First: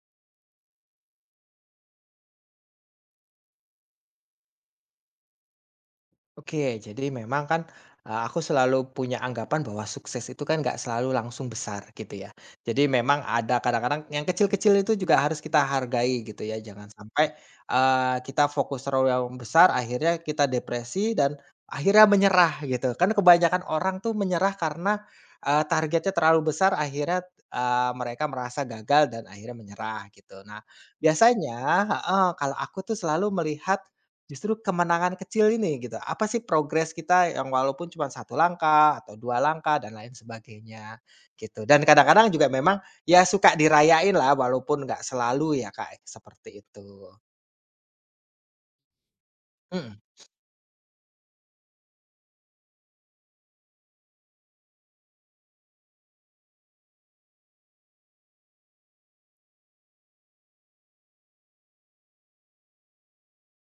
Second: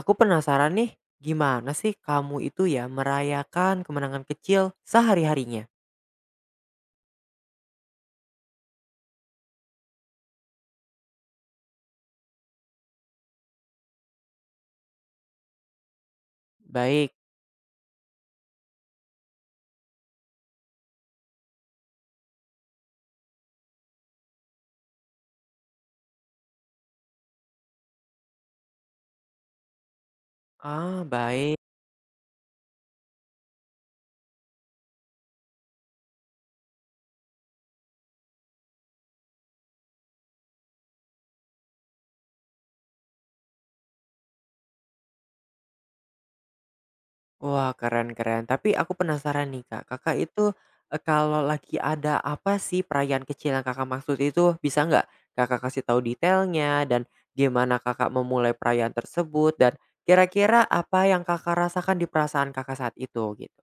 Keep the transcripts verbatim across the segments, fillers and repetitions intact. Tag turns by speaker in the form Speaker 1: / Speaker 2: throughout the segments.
Speaker 1: Aku penasaran nih, gimana sih kamu itu ya merayakan kemenangan kecil sehari-harinya?
Speaker 2: Oke, jadi memang kan, eee, aku selalu punya anggapan bahwa sukses itu kan nggak selalu langsung besar gitu ya. Jadi memang ada kadang-kadang yang kecil-kecil itu juga harus kita hargai gitu ya. Jangan
Speaker 1: Baik.
Speaker 2: sampai, eee, kita fokus terlalu yang besar akhirnya kita depresi dan akhirnya menyerah gitu. Kan kebanyakan orang tuh menyerah karena, eee, targetnya terlalu besar akhirnya, eee, mereka merasa gagal dan akhirnya menyerah gitu. Nah
Speaker 1: Ah,
Speaker 2: biasanya
Speaker 1: baik.
Speaker 2: heeh, kalau aku tuh selalu melihat, Justru kemenangan kecil ini gitu, apa sih progres kita yang walaupun cuma satu langkah atau dua langkah dan lain sebagainya, gitu. Dan kadang-kadang juga memang, ya suka dirayain lah walaupun nggak selalu ya, Kak, seperti itu.
Speaker 1: Wah, keren-keren. Tapi aku penasaran nih, Kak.
Speaker 2: Mhm.
Speaker 1: Kakak itu eh, kalau lagi ada apa sih perayaan kecil yang Kakak maksud itu, bisa nggak Kakak kasih tahu detailnya dan gimana Kakak memulai perayaan tersebut dan kira-kira apa yang Kakak rasakan di perasaan Kakak saat itu gitu?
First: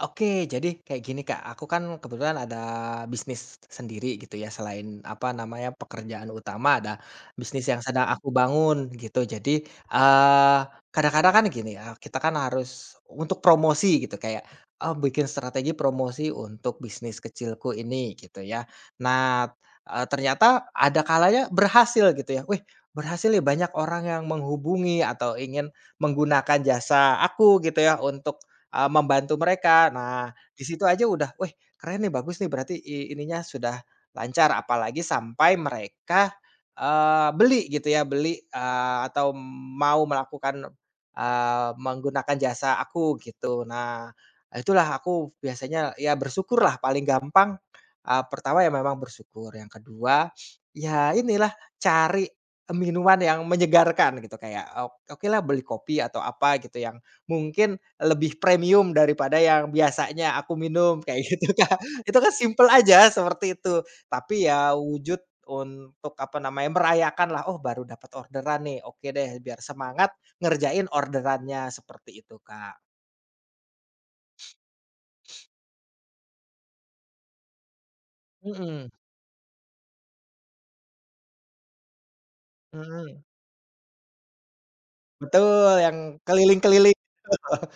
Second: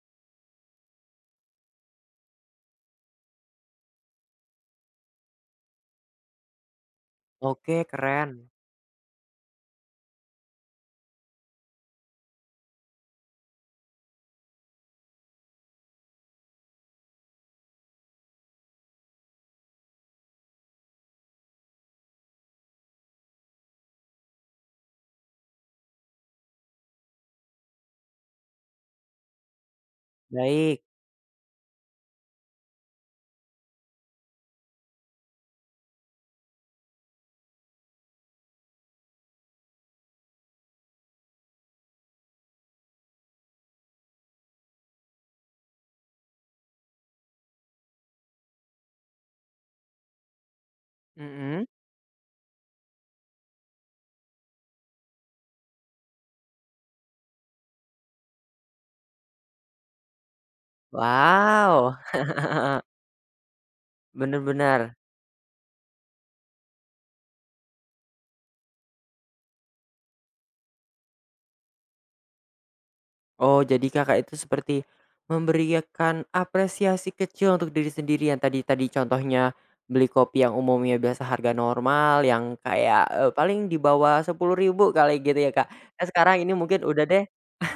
Speaker 2: Oke, jadi kayak gini Kak, aku kan kebetulan ada bisnis sendiri gitu ya, selain apa namanya, pekerjaan utama ada bisnis
Speaker 1: Oke,
Speaker 2: yang sedang
Speaker 1: keren.
Speaker 2: aku bangun gitu. Jadi, eee, kadang-kadang kan gini ya, kita kan harus untuk promosi gitu kayak, oh, bikin strategi promosi untuk bisnis kecilku ini gitu ya. Nah, eee, ternyata ada kalanya berhasil gitu ya, wih berhasil ya banyak orang yang menghubungi atau ingin menggunakan jasa aku gitu ya untuk eee, membantu mereka. Nah, di
Speaker 1: Baik.
Speaker 2: situ aja udah, "Wih, keren nih, bagus nih." Berarti i ininya sudah lancar, apalagi sampai mereka, eee, beli gitu ya, beli, eee, atau mau melakukan, eee, menggunakan jasa aku gitu. Nah, itulah aku biasanya ya bersyukur lah. paling gampang, eee, pertama ya memang bersyukur, yang kedua ya inilah
Speaker 1: Mm-mm.
Speaker 2: cari minuman yang menyegarkan gitu kayak o- oke lah beli kopi atau apa gitu yang mungkin lebih premium daripada yang biasanya aku minum kayak gitu, Kak.
Speaker 1: Wow,
Speaker 2: Itu kan simpel aja seperti itu, tapi ya
Speaker 1: bener-bener.
Speaker 2: wujud untuk apa namanya, merayakan lah, "Oh baru dapat orderan nih, oke deh," biar semangat ngerjain orderannya seperti itu, Kak.
Speaker 1: Oh, jadi Kakak itu seperti memberikan apresiasi kecil untuk diri sendiri yang tadi
Speaker 2: Mhm,
Speaker 1: tadi contohnya beli kopi yang umumnya biasa harga normal yang kayak,
Speaker 2: mhm.
Speaker 1: eee, paling di bawah sepuluh ribu kali gitu ya, Kak.
Speaker 2: Betul, yang
Speaker 1: Nah, sekarang ini mungkin
Speaker 2: keliling-keliling,
Speaker 1: udah deh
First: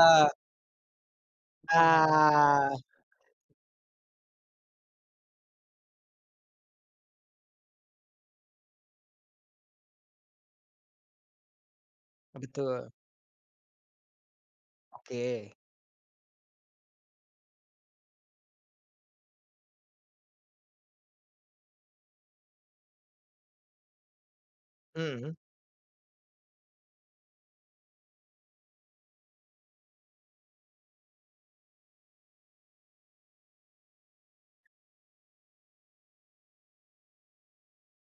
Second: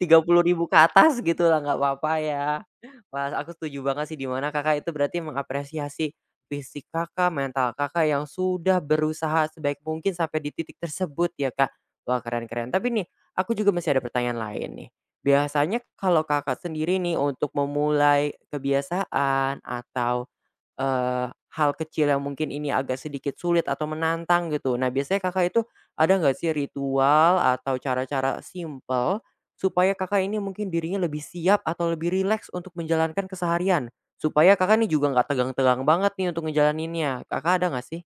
Speaker 1: tiga puluh ribu ke atas gitu lah, nggak apa-apa ya.
Speaker 2: Nah,
Speaker 1: Wah, aku setuju banget sih di mana Kakak itu berarti mengapresiasi fisik Kakak, mental Kakak yang sudah berusaha sebaik mungkin sampai di titik tersebut ya, Kak. Wah, keren-keren. Tapi
Speaker 2: betul.
Speaker 1: nih, aku juga masih ada pertanyaan lain nih.
Speaker 2: Oke,
Speaker 1: Biasanya kalau Kakak sendiri nih untuk memulai kebiasaan atau, eee, hal kecil yang mungkin ini agak sedikit sulit atau menantang gitu. Nah, biasanya
Speaker 2: mhm.
Speaker 1: Kakak itu ada nggak sih ritual atau cara-cara simple? Supaya Kakak ini mungkin dirinya lebih siap atau lebih rileks untuk menjalankan keseharian, supaya Kakak nih juga nggak tegang-tegang banget nih untuk ngejalaninnya. Kakak ada nggak sih?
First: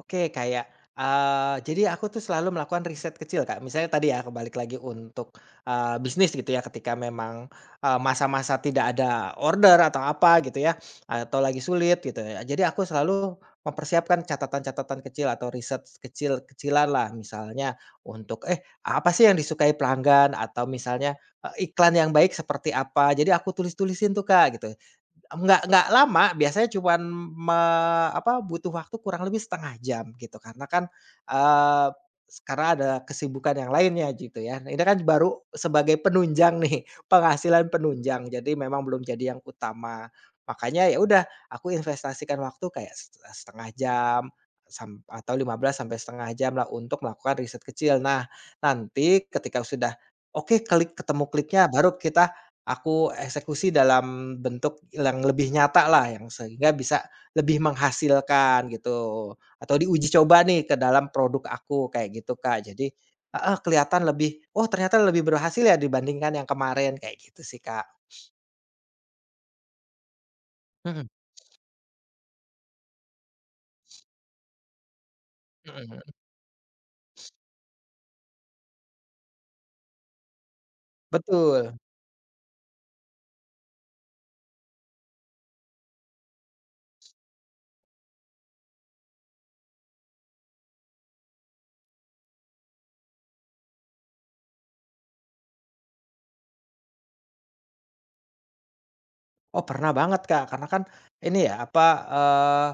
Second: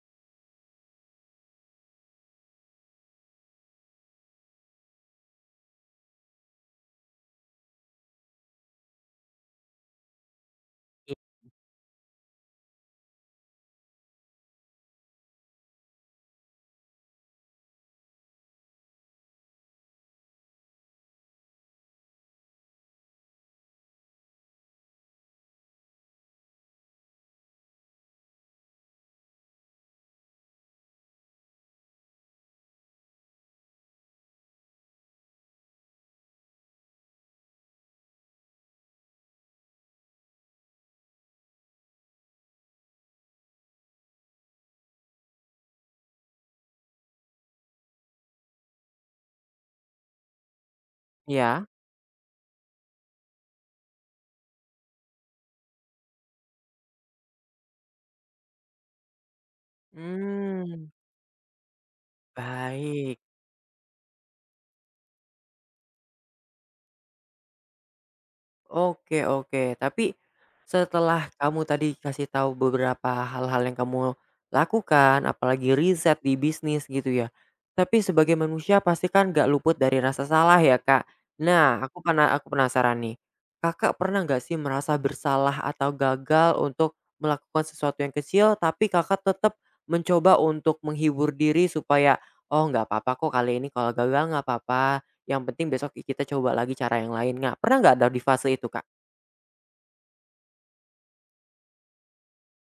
Speaker 2: Oke, kayak, eee, jadi aku tuh selalu melakukan riset kecil, Kak. Misalnya tadi ya, balik lagi untuk, eee, bisnis gitu ya, ketika memang, eee, masa-masa tidak ada order atau apa gitu ya, atau lagi sulit gitu ya. Jadi aku selalu mempersiapkan catatan-catatan kecil atau riset kecil-kecilan lah, misalnya untuk, eh, apa sih yang disukai pelanggan atau misalnya, eee, iklan yang baik seperti apa. Jadi aku tulis-tulisin tuh, Kak, gitu nggak nggak lama, biasanya cuman me apa, butuh waktu kurang lebih setengah jam gitu, karena kan, eee, karena ada kesibukan yang lainnya gitu ya. Nah, ini kan baru sebagai penunjang nih, penghasilan penunjang, jadi memang belum jadi yang utama. Makanya ya udah, aku investasikan waktu kayak se eee, jam, sam atau lima belas sampai setengah jam lah untuk melakukan riset kecil. Nah, nanti ketika sudah oke klik, ketemu kliknya,
Speaker 1: Iya.
Speaker 2: baru kita Aku eksekusi dalam bentuk yang lebih nyata lah, yang sehingga bisa lebih menghasilkan gitu, atau diuji coba nih ke
Speaker 1: Hmm.
Speaker 2: dalam produk aku kayak gitu, Kak. Jadi
Speaker 1: Baik.
Speaker 2: heeh, kelihatan lebih, "Oh ternyata lebih berhasil ya dibandingkan yang kemarin," kayak gitu sih, Kak.
Speaker 1: Oke, oke. Tapi,
Speaker 2: Mhm
Speaker 1: setelah kamu tadi kasih tahu beberapa hal-hal yang kamu lakukan, apalagi
Speaker 2: mhm mhm,
Speaker 1: riset di bisnis gitu ya. Tapi sebagai manusia pasti kan nggak luput dari rasa salah ya, Kak.
Speaker 2: betul.
Speaker 1: Nah, aku pernah aku penasaran nih. Kakak pernah nggak sih merasa bersalah atau gagal untuk melakukan sesuatu yang kecil, tapi Kakak tetap mencoba untuk menghibur diri supaya, "Oh nggak apa-apa kok kali ini kalau gagal nggak apa-apa." Yang penting besok kita coba lagi cara yang lain, nggak pernah nggak ada di fase itu, Kak?
Speaker 2: Oh pernah banget, Kak, karena kan ini ya, apa, eee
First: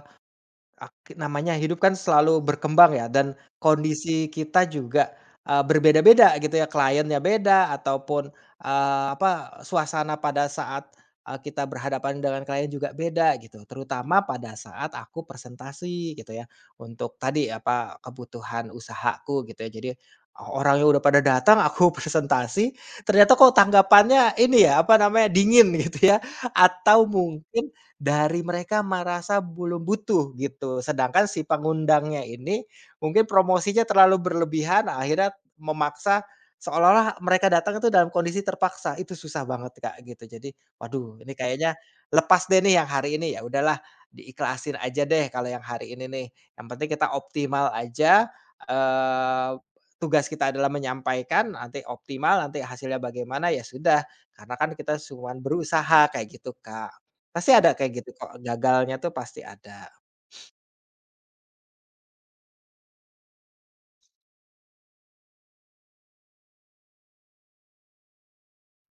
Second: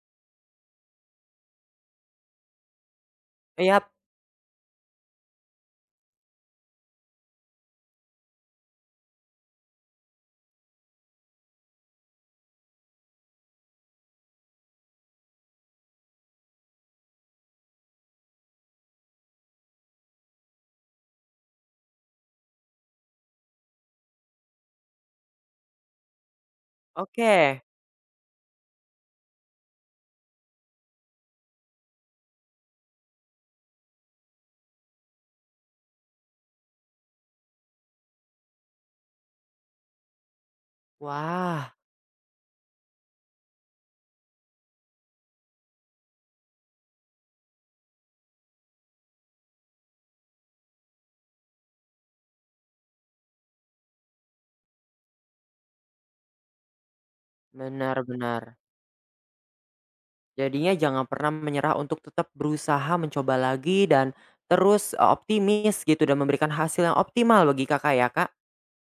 Speaker 2: Ak namanya hidup kan selalu berkembang ya dan
Speaker 1: Yap,
Speaker 2: kondisi kita juga, eee, berbeda-beda gitu ya, kliennya beda ataupun, eee, apa, suasana pada saat, eee, kita berhadapan dengan klien juga beda gitu. Terutama pada saat aku presentasi gitu ya, untuk tadi apa, kebutuhan usahaku gitu ya. Jadi o orangnya udah pada datang, aku presentasi, ternyata kok tanggapannya ini ya, apa namanya, dingin gitu ya, atau
Speaker 1: oke.
Speaker 2: mungkin dari mereka merasa belum butuh gitu, sedangkan si pengundangnya ini mungkin promosinya terlalu berlebihan, akhirnya memaksa seolah-olah mereka datang itu dalam kondisi terpaksa, itu susah banget, Kak, gitu. Jadi, waduh ini kayaknya
Speaker 1: Wah,
Speaker 2: lepas deh nih yang hari ini, ya udahlah diikhlasin aja deh kalau yang hari ini nih, yang penting kita optimal aja, eee, tugas kita adalah menyampaikan, nanti optimal, nanti hasilnya bagaimana, ya sudah, karena kan kita cuma berusaha, kayak gitu, Kak. Pasti ada kayak
Speaker 1: benar,
Speaker 2: gitu kok,
Speaker 1: benar.
Speaker 2: gagalnya tuh pasti ada.
Speaker 1: Jadinya jangan pernah menyerah untuk tetap berusaha mencoba lagi dan terus, eee, optimis gitu dan memberikan hasil yang optimal bagi Kakak ya, Kak?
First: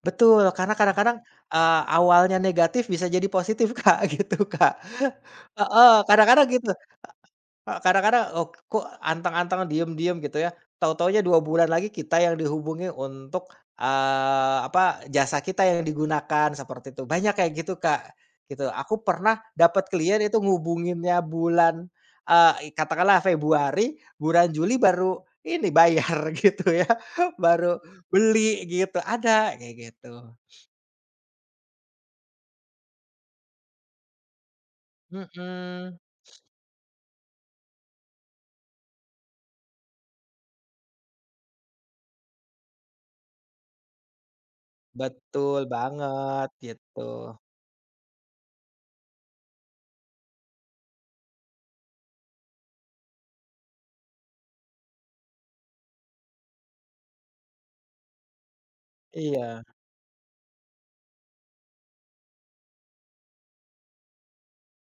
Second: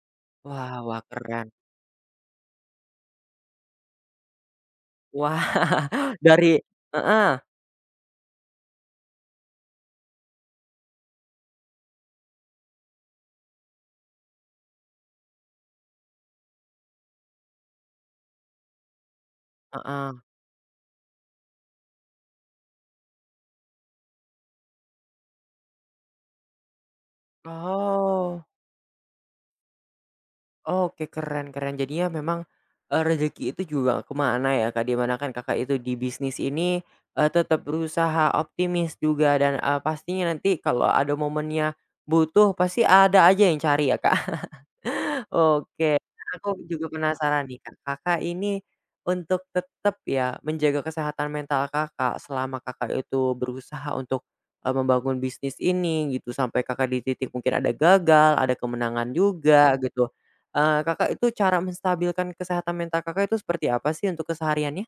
Speaker 2: Betul, karena
Speaker 1: Wah, wah,
Speaker 2: kadang-kadang,
Speaker 1: keren.
Speaker 2: eee, awalnya negatif bisa jadi positif Kak, gitu Kak.
Speaker 1: Wah,
Speaker 2: Heeh, kadang-kadang
Speaker 1: dari
Speaker 2: gitu
Speaker 1: heeh,
Speaker 2: Kak, kadang-kadang, oh, kok antang-antang, diem-diem gitu ya, tahu-tahunya dua bulan lagi kita yang dihubungi untuk, eee, apa, jasa kita yang digunakan, seperti itu. Banyak kayak gitu, Kak, gitu. Aku pernah dapat
Speaker 1: heeh.
Speaker 2: klien itu ngehubunginnya bulan, eee, i katakanlah Februari, bulan Juli baru ini, bayar gitu ya, baru
Speaker 1: Oh.
Speaker 2: beli gitu, ada kayak gitu.
Speaker 1: Oke, keren, keren. Jadinya memang, eee, rezeki itu juga kemana ya Kak, di mana kan Kakak itu di
Speaker 2: Mhm,
Speaker 1: bisnis ini, eee, tetap berusaha optimis juga dan, eee, pastinya nanti kalau ada momennya butuh pasti ada aja yang cari ya Kak?
Speaker 2: betul
Speaker 1: Oke. Nah,
Speaker 2: banget,
Speaker 1: aku juga
Speaker 2: gitu.
Speaker 1: penasaran nih Kak, Kakak ini untuk tetap ya menjaga kesehatan mental Kakak selama Kakak itu berusaha untuk, eee, membangun bisnis ini gitu sampai Kakak di titik mungkin ada gagal, ada kemenangan
Speaker 2: Iya.
Speaker 1: juga gitu, eee, Kakak itu cara menstabilkan kesehatan mental Kakak itu seperti apa sih untuk kesehariannya?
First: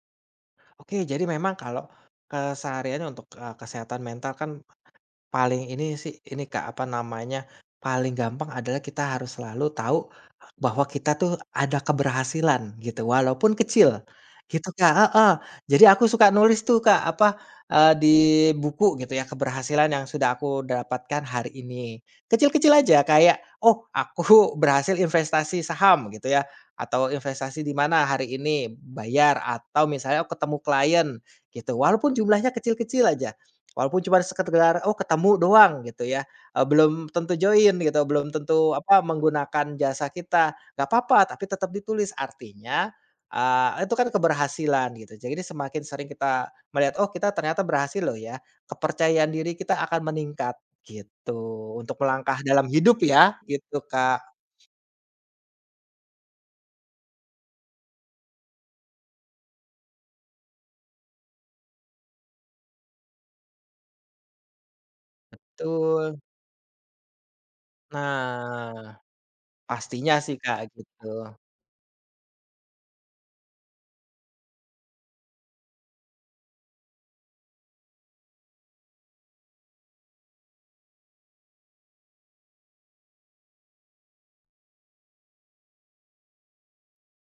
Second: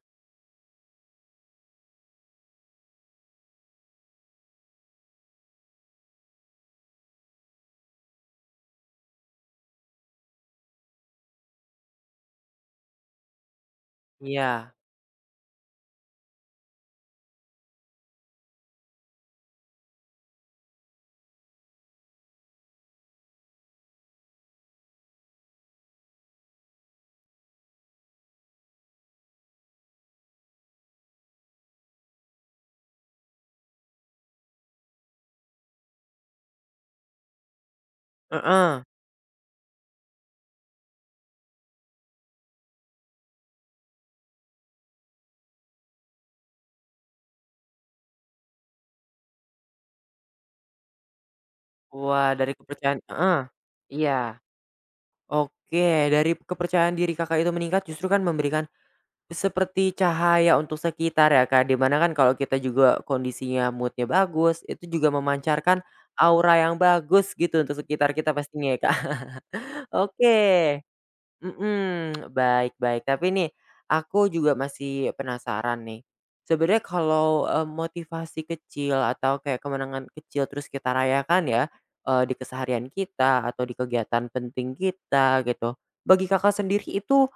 Speaker 2: Oke, jadi memang kalau kesehariannya untuk, eee, kesehatan mental kan Paling ini sih, ini Kak, apa namanya, paling gampang adalah kita harus selalu tahu bahwa kita tuh ada keberhasilan gitu, walaupun kecil,
Speaker 1: Iya,
Speaker 2: gitu Kak heeh. Jadi aku suka nulis tuh Kak, apa, eee, di buku gitu ya, keberhasilan yang sudah aku dapatkan hari ini. Kecil-kecil aja kayak, "Oh, aku berhasil investasi saham," gitu ya, atau "Investasi di mana hari ini, bayar," atau misalnya, aku "Ketemu klien," gitu. Walaupun jumlahnya kecil-kecil aja. Walaupun cuma sekedar, oh ketemu doang gitu ya, eee, belum tentu join gitu, belum tentu
Speaker 1: heeh,
Speaker 2: apa, menggunakan jasa kita, nggak apa-apa tapi tetap ditulis. Artinya, eee, itu kan keberhasilan gitu. Jadi semakin sering kita melihat, "Oh kita ternyata berhasil loh ya," kepercayaan diri kita akan meningkat gitu, untuk
Speaker 1: wah
Speaker 2: melangkah
Speaker 1: dari
Speaker 2: dalam
Speaker 1: kepercayaan
Speaker 2: hidup ya,
Speaker 1: heeh,
Speaker 2: gitu
Speaker 1: iya,
Speaker 2: Kak.
Speaker 1: oke, dari kepercayaan diri Kakak itu meningkat justru kan memberikan seperti cahaya untuk sekitar ya Kak, di mana kan kalau kita juga kondisinya moodnya bagus, itu juga memancarkan
Speaker 2: Betul.
Speaker 1: aura yang bagus gitu untuk sekitar kita pastinya ya Kak.
Speaker 2: Nah, pastinya sih Kak,
Speaker 1: Oke.
Speaker 2: gitu.
Speaker 1: Mhm, baik, baik. Tapi nih, aku juga masih penasaran nih. Sebenarnya kalau, eee, motivasi kecil atau kayak kemenangan kecil terus kita rayakan ya, eee, di keseharian kita atau di kegiatan penting kita gitu. Bagi Kakak sendiri itu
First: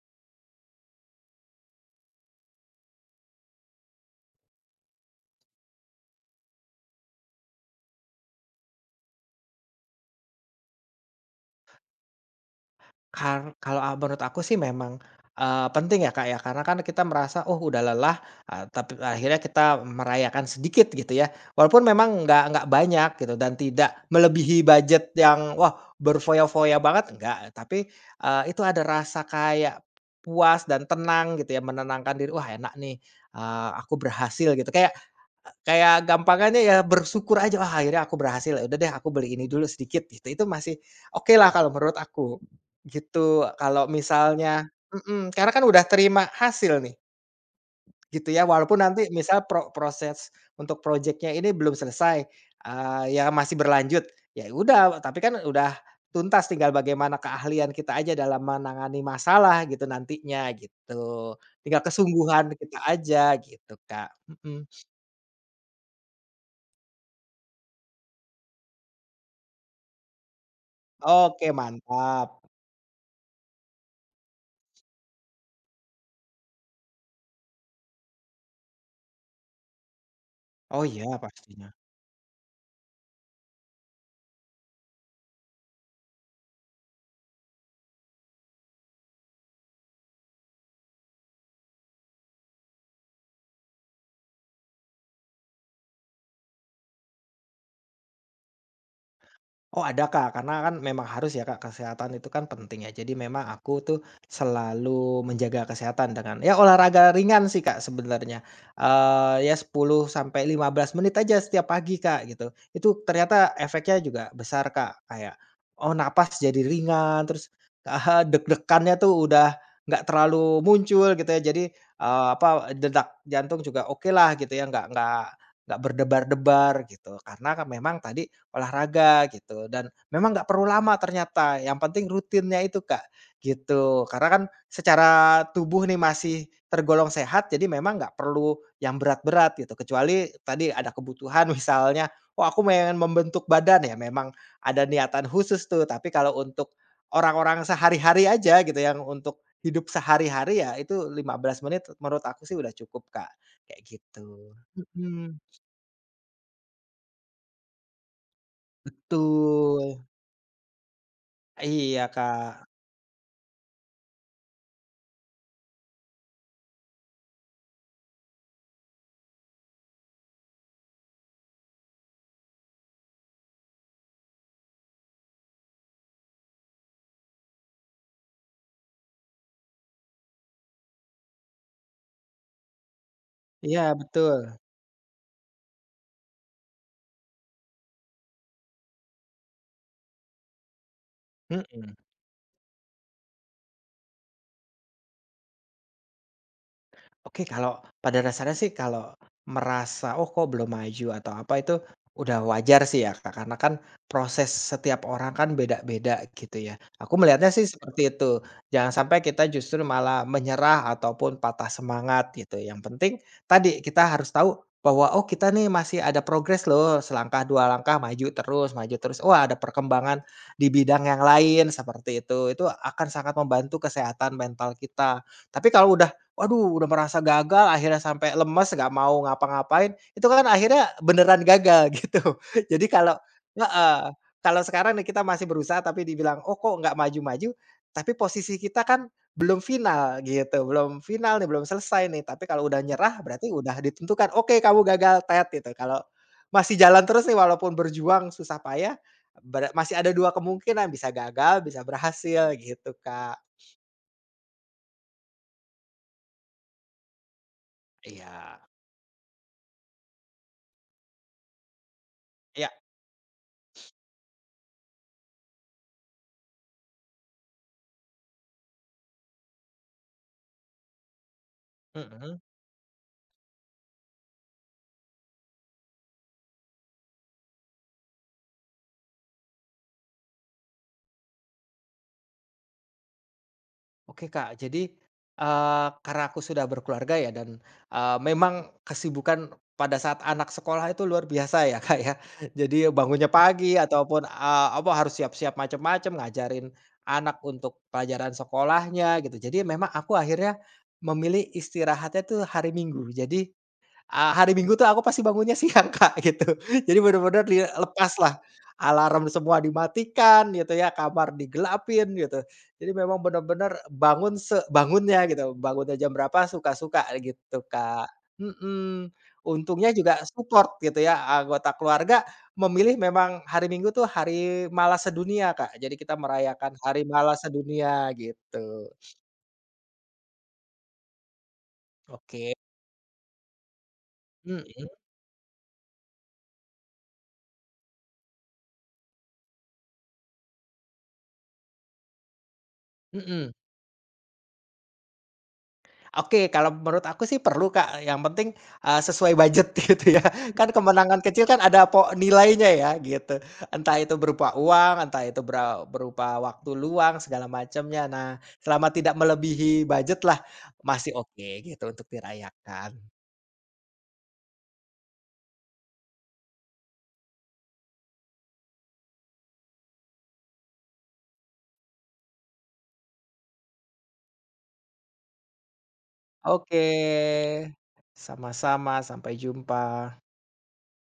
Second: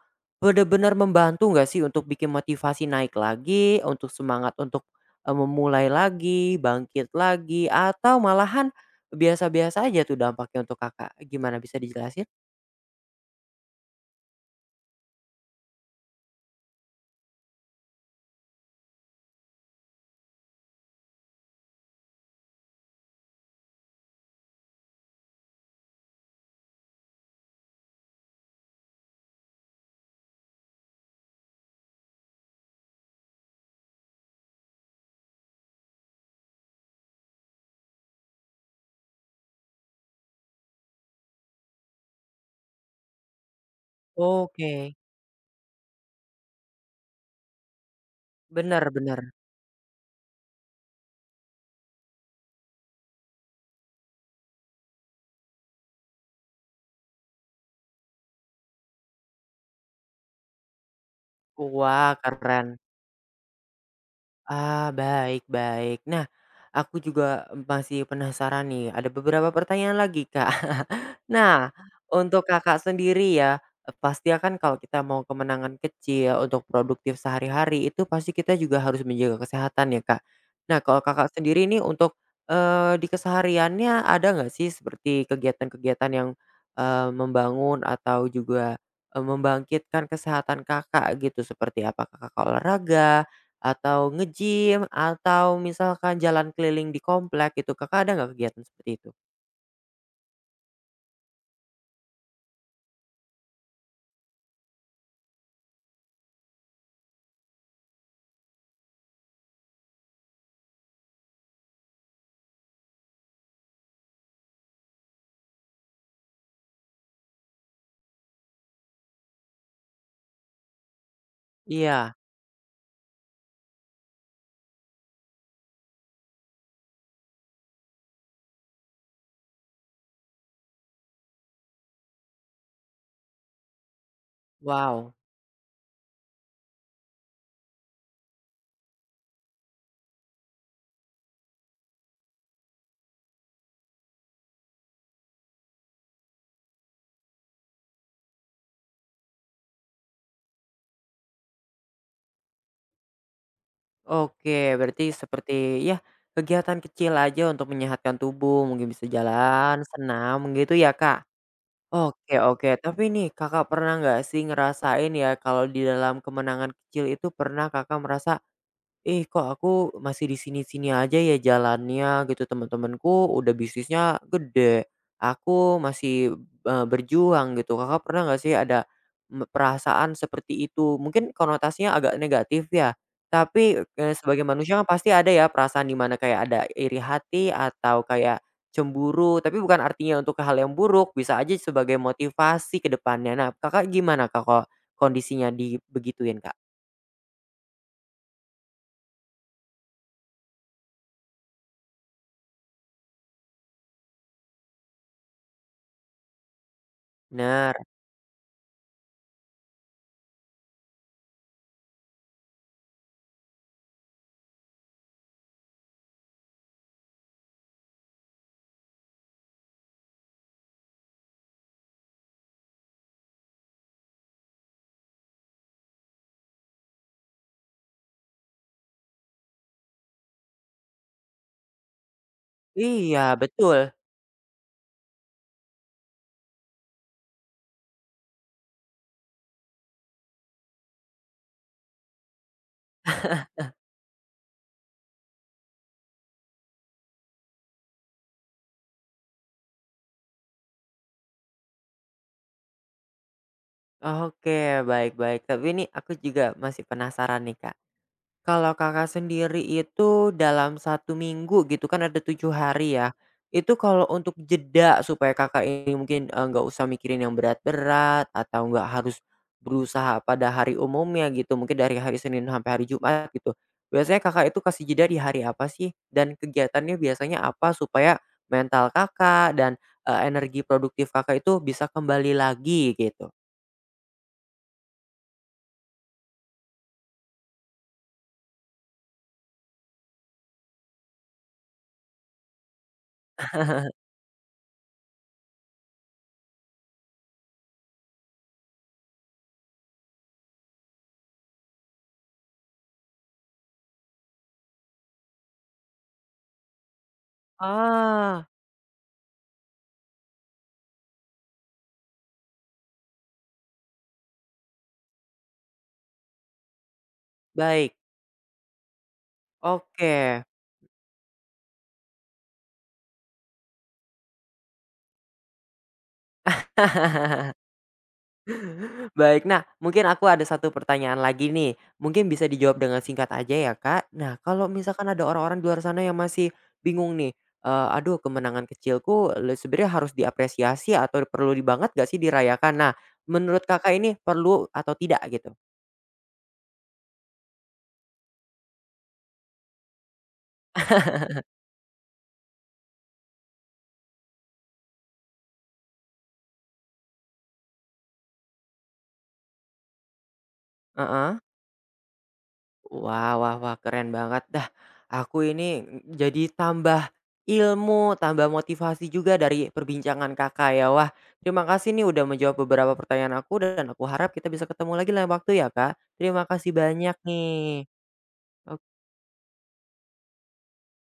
Speaker 1: benar-benar membantu nggak sih untuk bikin motivasi naik lagi, untuk semangat untuk, eee, memulai lagi, bangkit lagi, atau malahan biasa-biasa aja tuh dampaknya untuk Kakak? Gimana bisa dijelasin?
Speaker 2: Kar kalau a menurut aku sih memang, eee, penting ya, Kak, ya, karena kan kita merasa, oh udah lelah, eee, tapi akhirnya kita merayakan sedikit gitu ya. Walaupun memang nggak nggak banyak gitu dan tidak melebihi budget yang wah berfoya-foya banget, enggak. Tapi, eee, itu ada rasa kayak puas dan tenang gitu ya, menenangkan diri, "Wah enak nih, eee, aku berhasil," gitu. Kayak Kayak gampangannya ya bersyukur aja, "Wah, akhirnya aku berhasil, ya udah deh aku beli ini dulu sedikit," gitu. Itu masih oke lah kalau menurut aku, gitu. Kalau misalnya
Speaker 1: Oke.
Speaker 2: mhm, karena kan udah terima hasil nih, gitu ya, walaupun
Speaker 1: Bener,
Speaker 2: nanti
Speaker 1: bener.
Speaker 2: misal pro proses untuk projeknya ini belum selesai, eee, ya masih berlanjut, ya udah, tapi kan udah tuntas tinggal bagaimana keahlian kita aja dalam menangani masalah gitu nantinya, gitu. Tinggal
Speaker 1: Wah,
Speaker 2: kesungguhan
Speaker 1: keren.
Speaker 2: kita aja gitu, Kak, mhm.
Speaker 1: Ah, baik, baik. Nah, aku juga masih penasaran nih, ada beberapa pertanyaan lagi, Kak.
Speaker 2: Oke,
Speaker 1: Nah,
Speaker 2: mantap.
Speaker 1: untuk Kakak sendiri ya, eee, pasti kan kalau kita mau kemenangan kecil untuk produktif sehari-hari, itu pasti kita juga harus menjaga kesehatan ya, Kak. Nah,
Speaker 2: Oh
Speaker 1: kalau
Speaker 2: iya
Speaker 1: Kakak sendiri
Speaker 2: pastinya.
Speaker 1: ini untuk, eee, di kesehariannya ada nggak sih seperti kegiatan-kegiatan yang, eee, membangun atau juga, eee, membangkitkan kesehatan Kakak gitu, seperti apa Kakak olahraga atau nge-gym, atau misalkan jalan keliling di komplek gitu, Kakak ada nggak kegiatan seperti itu?
Speaker 2: Oh ada Kak, karena kan memang harus ya Kak, kesehatan itu kan penting ya. Jadi memang aku tuh selalu menjaga kesehatan dengan ya olahraga ringan sih Kak sebenarnya. Eee, ya sepuluh sampai lima belas menit aja setiap pagi Kak gitu. Itu ternyata efeknya juga besar Kak, kayak, oh napas jadi ringan, terus, eee, deg-degannya tuh udah nggak terlalu muncul gitu ya. Jadi,
Speaker 1: Iya,
Speaker 2: eee, apa, detak jantung juga oke lah gitu ya, nggak nggak nggak berdebar-debar gitu. Karena kan memang tadi Olahraga gitu dan memang nggak perlu lama ternyata yang penting rutinnya itu Kak, gitu. Karena kan
Speaker 1: wow.
Speaker 2: secara tubuh nih masih tergolong sehat jadi memang nggak perlu yang berat-berat gitu kecuali tadi ada kebutuhan misalnya, "Oh aku pengen membentuk badan," ya memang ada niatan khusus tuh tapi kalau untuk orang-orang sehari-hari aja gitu yang untuk hidup sehari-hari ya itu lima belas menit menurut aku sih udah cukup Kak, kayak gitu.
Speaker 1: Oke, berarti
Speaker 2: Mhm,
Speaker 1: seperti ya kegiatan kecil aja untuk menyehatkan tubuh, mungkin bisa jalan,
Speaker 2: betul,
Speaker 1: senam gitu ya, Kak?
Speaker 2: iya
Speaker 1: Oke, oke,
Speaker 2: Kak.
Speaker 1: tapi nih Kakak pernah nggak sih ngerasain ya kalau di dalam kemenangan kecil itu pernah Kakak merasa, "Ih, kok aku masih di sini-sini aja ya jalannya," gitu, "teman-temanku udah bisnisnya gede, aku masih, eee, berjuang," gitu. Kakak pernah nggak sih ada me perasaan seperti itu? Mungkin konotasinya agak negatif ya, tapi,
Speaker 2: Iya
Speaker 1: eee, sebagai
Speaker 2: betul,
Speaker 1: manusia kan pasti ada ya perasaan dimana kayak ada iri hati atau kayak cemburu, tapi bukan artinya untuk hal yang buruk, bisa aja
Speaker 2: mhm.
Speaker 1: sebagai motivasi ke depannya. Nah, Kakak gimana Kak, ko kondisinya dibegituin Kak?
Speaker 2: Oke, kalau pada dasarnya sih kalau merasa, "Oh, kok belum maju?" atau apa, itu udah wajar sih ya, Kak, karena kan proses setiap orang kan beda-beda gitu ya. Aku melihatnya sih
Speaker 1: Bener.
Speaker 2: seperti itu, jangan sampai kita justru malah menyerah ataupun patah semangat gitu, yang penting tadi kita harus tahu bahwa, "Oh, kita nih masih ada progres loh, selangkah, dua langkah, maju terus maju terus. Oh, ada perkembangan di bidang yang lain," seperti itu. Itu akan sangat membantu kesehatan mental kita. Tapi kalau Waduh, udah merasa gagal akhirnya sampai lemes, nggak mau ngapa-ngapain, itu kan akhirnya beneran gagal gitu. Jadi kalau
Speaker 1: Iya, betul.
Speaker 2: heeh, kalau sekarang nih kita masih berusaha tapi dibilang, "Oh kok nggak maju-maju?" Tapi posisi kita kan belum final gitu, belum final nih, belum selesai nih. Tapi kalau udah nyerah berarti udah ditentukan, "Oke kamu gagal, tet," gitu. Kalau masih jalan terus nih walaupun berjuang susah payah, bera masih ada dua kemungkinan, bisa gagal, bisa berhasil gitu, Kak.
Speaker 1: Oke, baik, baik. Tapi ini aku juga masih penasaran nih, Kak.
Speaker 2: Iya.
Speaker 1: Kalau Kakak sendiri itu dalam satu minggu gitu kan ada tujuh
Speaker 2: Iya,
Speaker 1: hari ya, itu kalau untuk jeda supaya Kakak ini mungkin, eee, nggak usah mikirin yang berat-berat atau nggak harus berusaha pada hari umumnya gitu, mungkin dari hari
Speaker 2: mhm.
Speaker 1: Senin sampai hari Jumat gitu. Biasanya Kakak itu kasih jeda di hari apa sih? Dan kegiatannya biasanya apa supaya mental Kakak dan, eee, energi produktif Kakak itu bisa kembali lagi gitu?
Speaker 2: Oke Kak, jadi, eee, karena aku sudah berkeluarga ya dan, eee, memang kesibukan pada saat anak sekolah itu luar biasa ya Kak ya. Jadi bangunnya pagi ataupun, eee, apa harus siap-siap macam-macam, ngajarin anak untuk pelajaran sekolahnya gitu. Jadi memang aku akhirnya memilih istirahatnya tuh hari Minggu. Jadi, Eee, hari Minggu tuh aku pasti bangunnya siang, Kak, gitu. Jadi bener-bener di lepas lah.
Speaker 1: Ah,
Speaker 2: alarm semua dimatikan gitu ya, kamar digelapin gitu. Jadi memang bener-bener bangun sebangunnya gitu, bangunnya jam berapa suka-suka gitu,
Speaker 1: baik.
Speaker 2: Kak. Mhm, untungnya juga
Speaker 1: Oke.
Speaker 2: support gitu ya, anggota keluarga memilih memang hari Minggu tuh hari malas sedunia, Kak. Jadi kita merayakan hari malas sedunia gitu.
Speaker 1: Baik. Nah, mungkin aku ada satu pertanyaan lagi nih. Mungkin bisa
Speaker 2: Oke.
Speaker 1: dijawab dengan singkat aja ya, Kak. Nah,
Speaker 2: Mhm
Speaker 1: kalau misalkan ada orang-orang di luar sana yang masih bingung nih, eee, "Aduh, kemenangan kecilku le sebenarnya harus diapresiasi atau perlu di banget gak sih dirayakan?" Nah,
Speaker 2: mhm.
Speaker 1: menurut Kakak ini perlu atau tidak gitu?
Speaker 2: Oke, kalau menurut aku sih perlu, Kak. Yang penting, eee, sesuai budget gitu ya. Kan kemenangan kecil kan ada po nilainya ya gitu. Entah itu berupa uang, entah itu bera berupa waktu luang segala macamnya. Nah, selama tidak melebihi budget lah, masih
Speaker 1: Heeh.
Speaker 2: oke gitu untuk dirayakan.
Speaker 1: Wah, wah, wah, keren banget dah. Aku ini jadi tambah ilmu, tambah motivasi juga dari perbincangan Kakak ya. Wah, terima kasih nih udah menjawab beberapa pertanyaan aku dan aku harap kita bisa ketemu lagi lain waktu ya, Kak. Terima kasih
Speaker 2: Oke,
Speaker 1: banyak nih.
Speaker 2: sama-sama, sampai jumpa.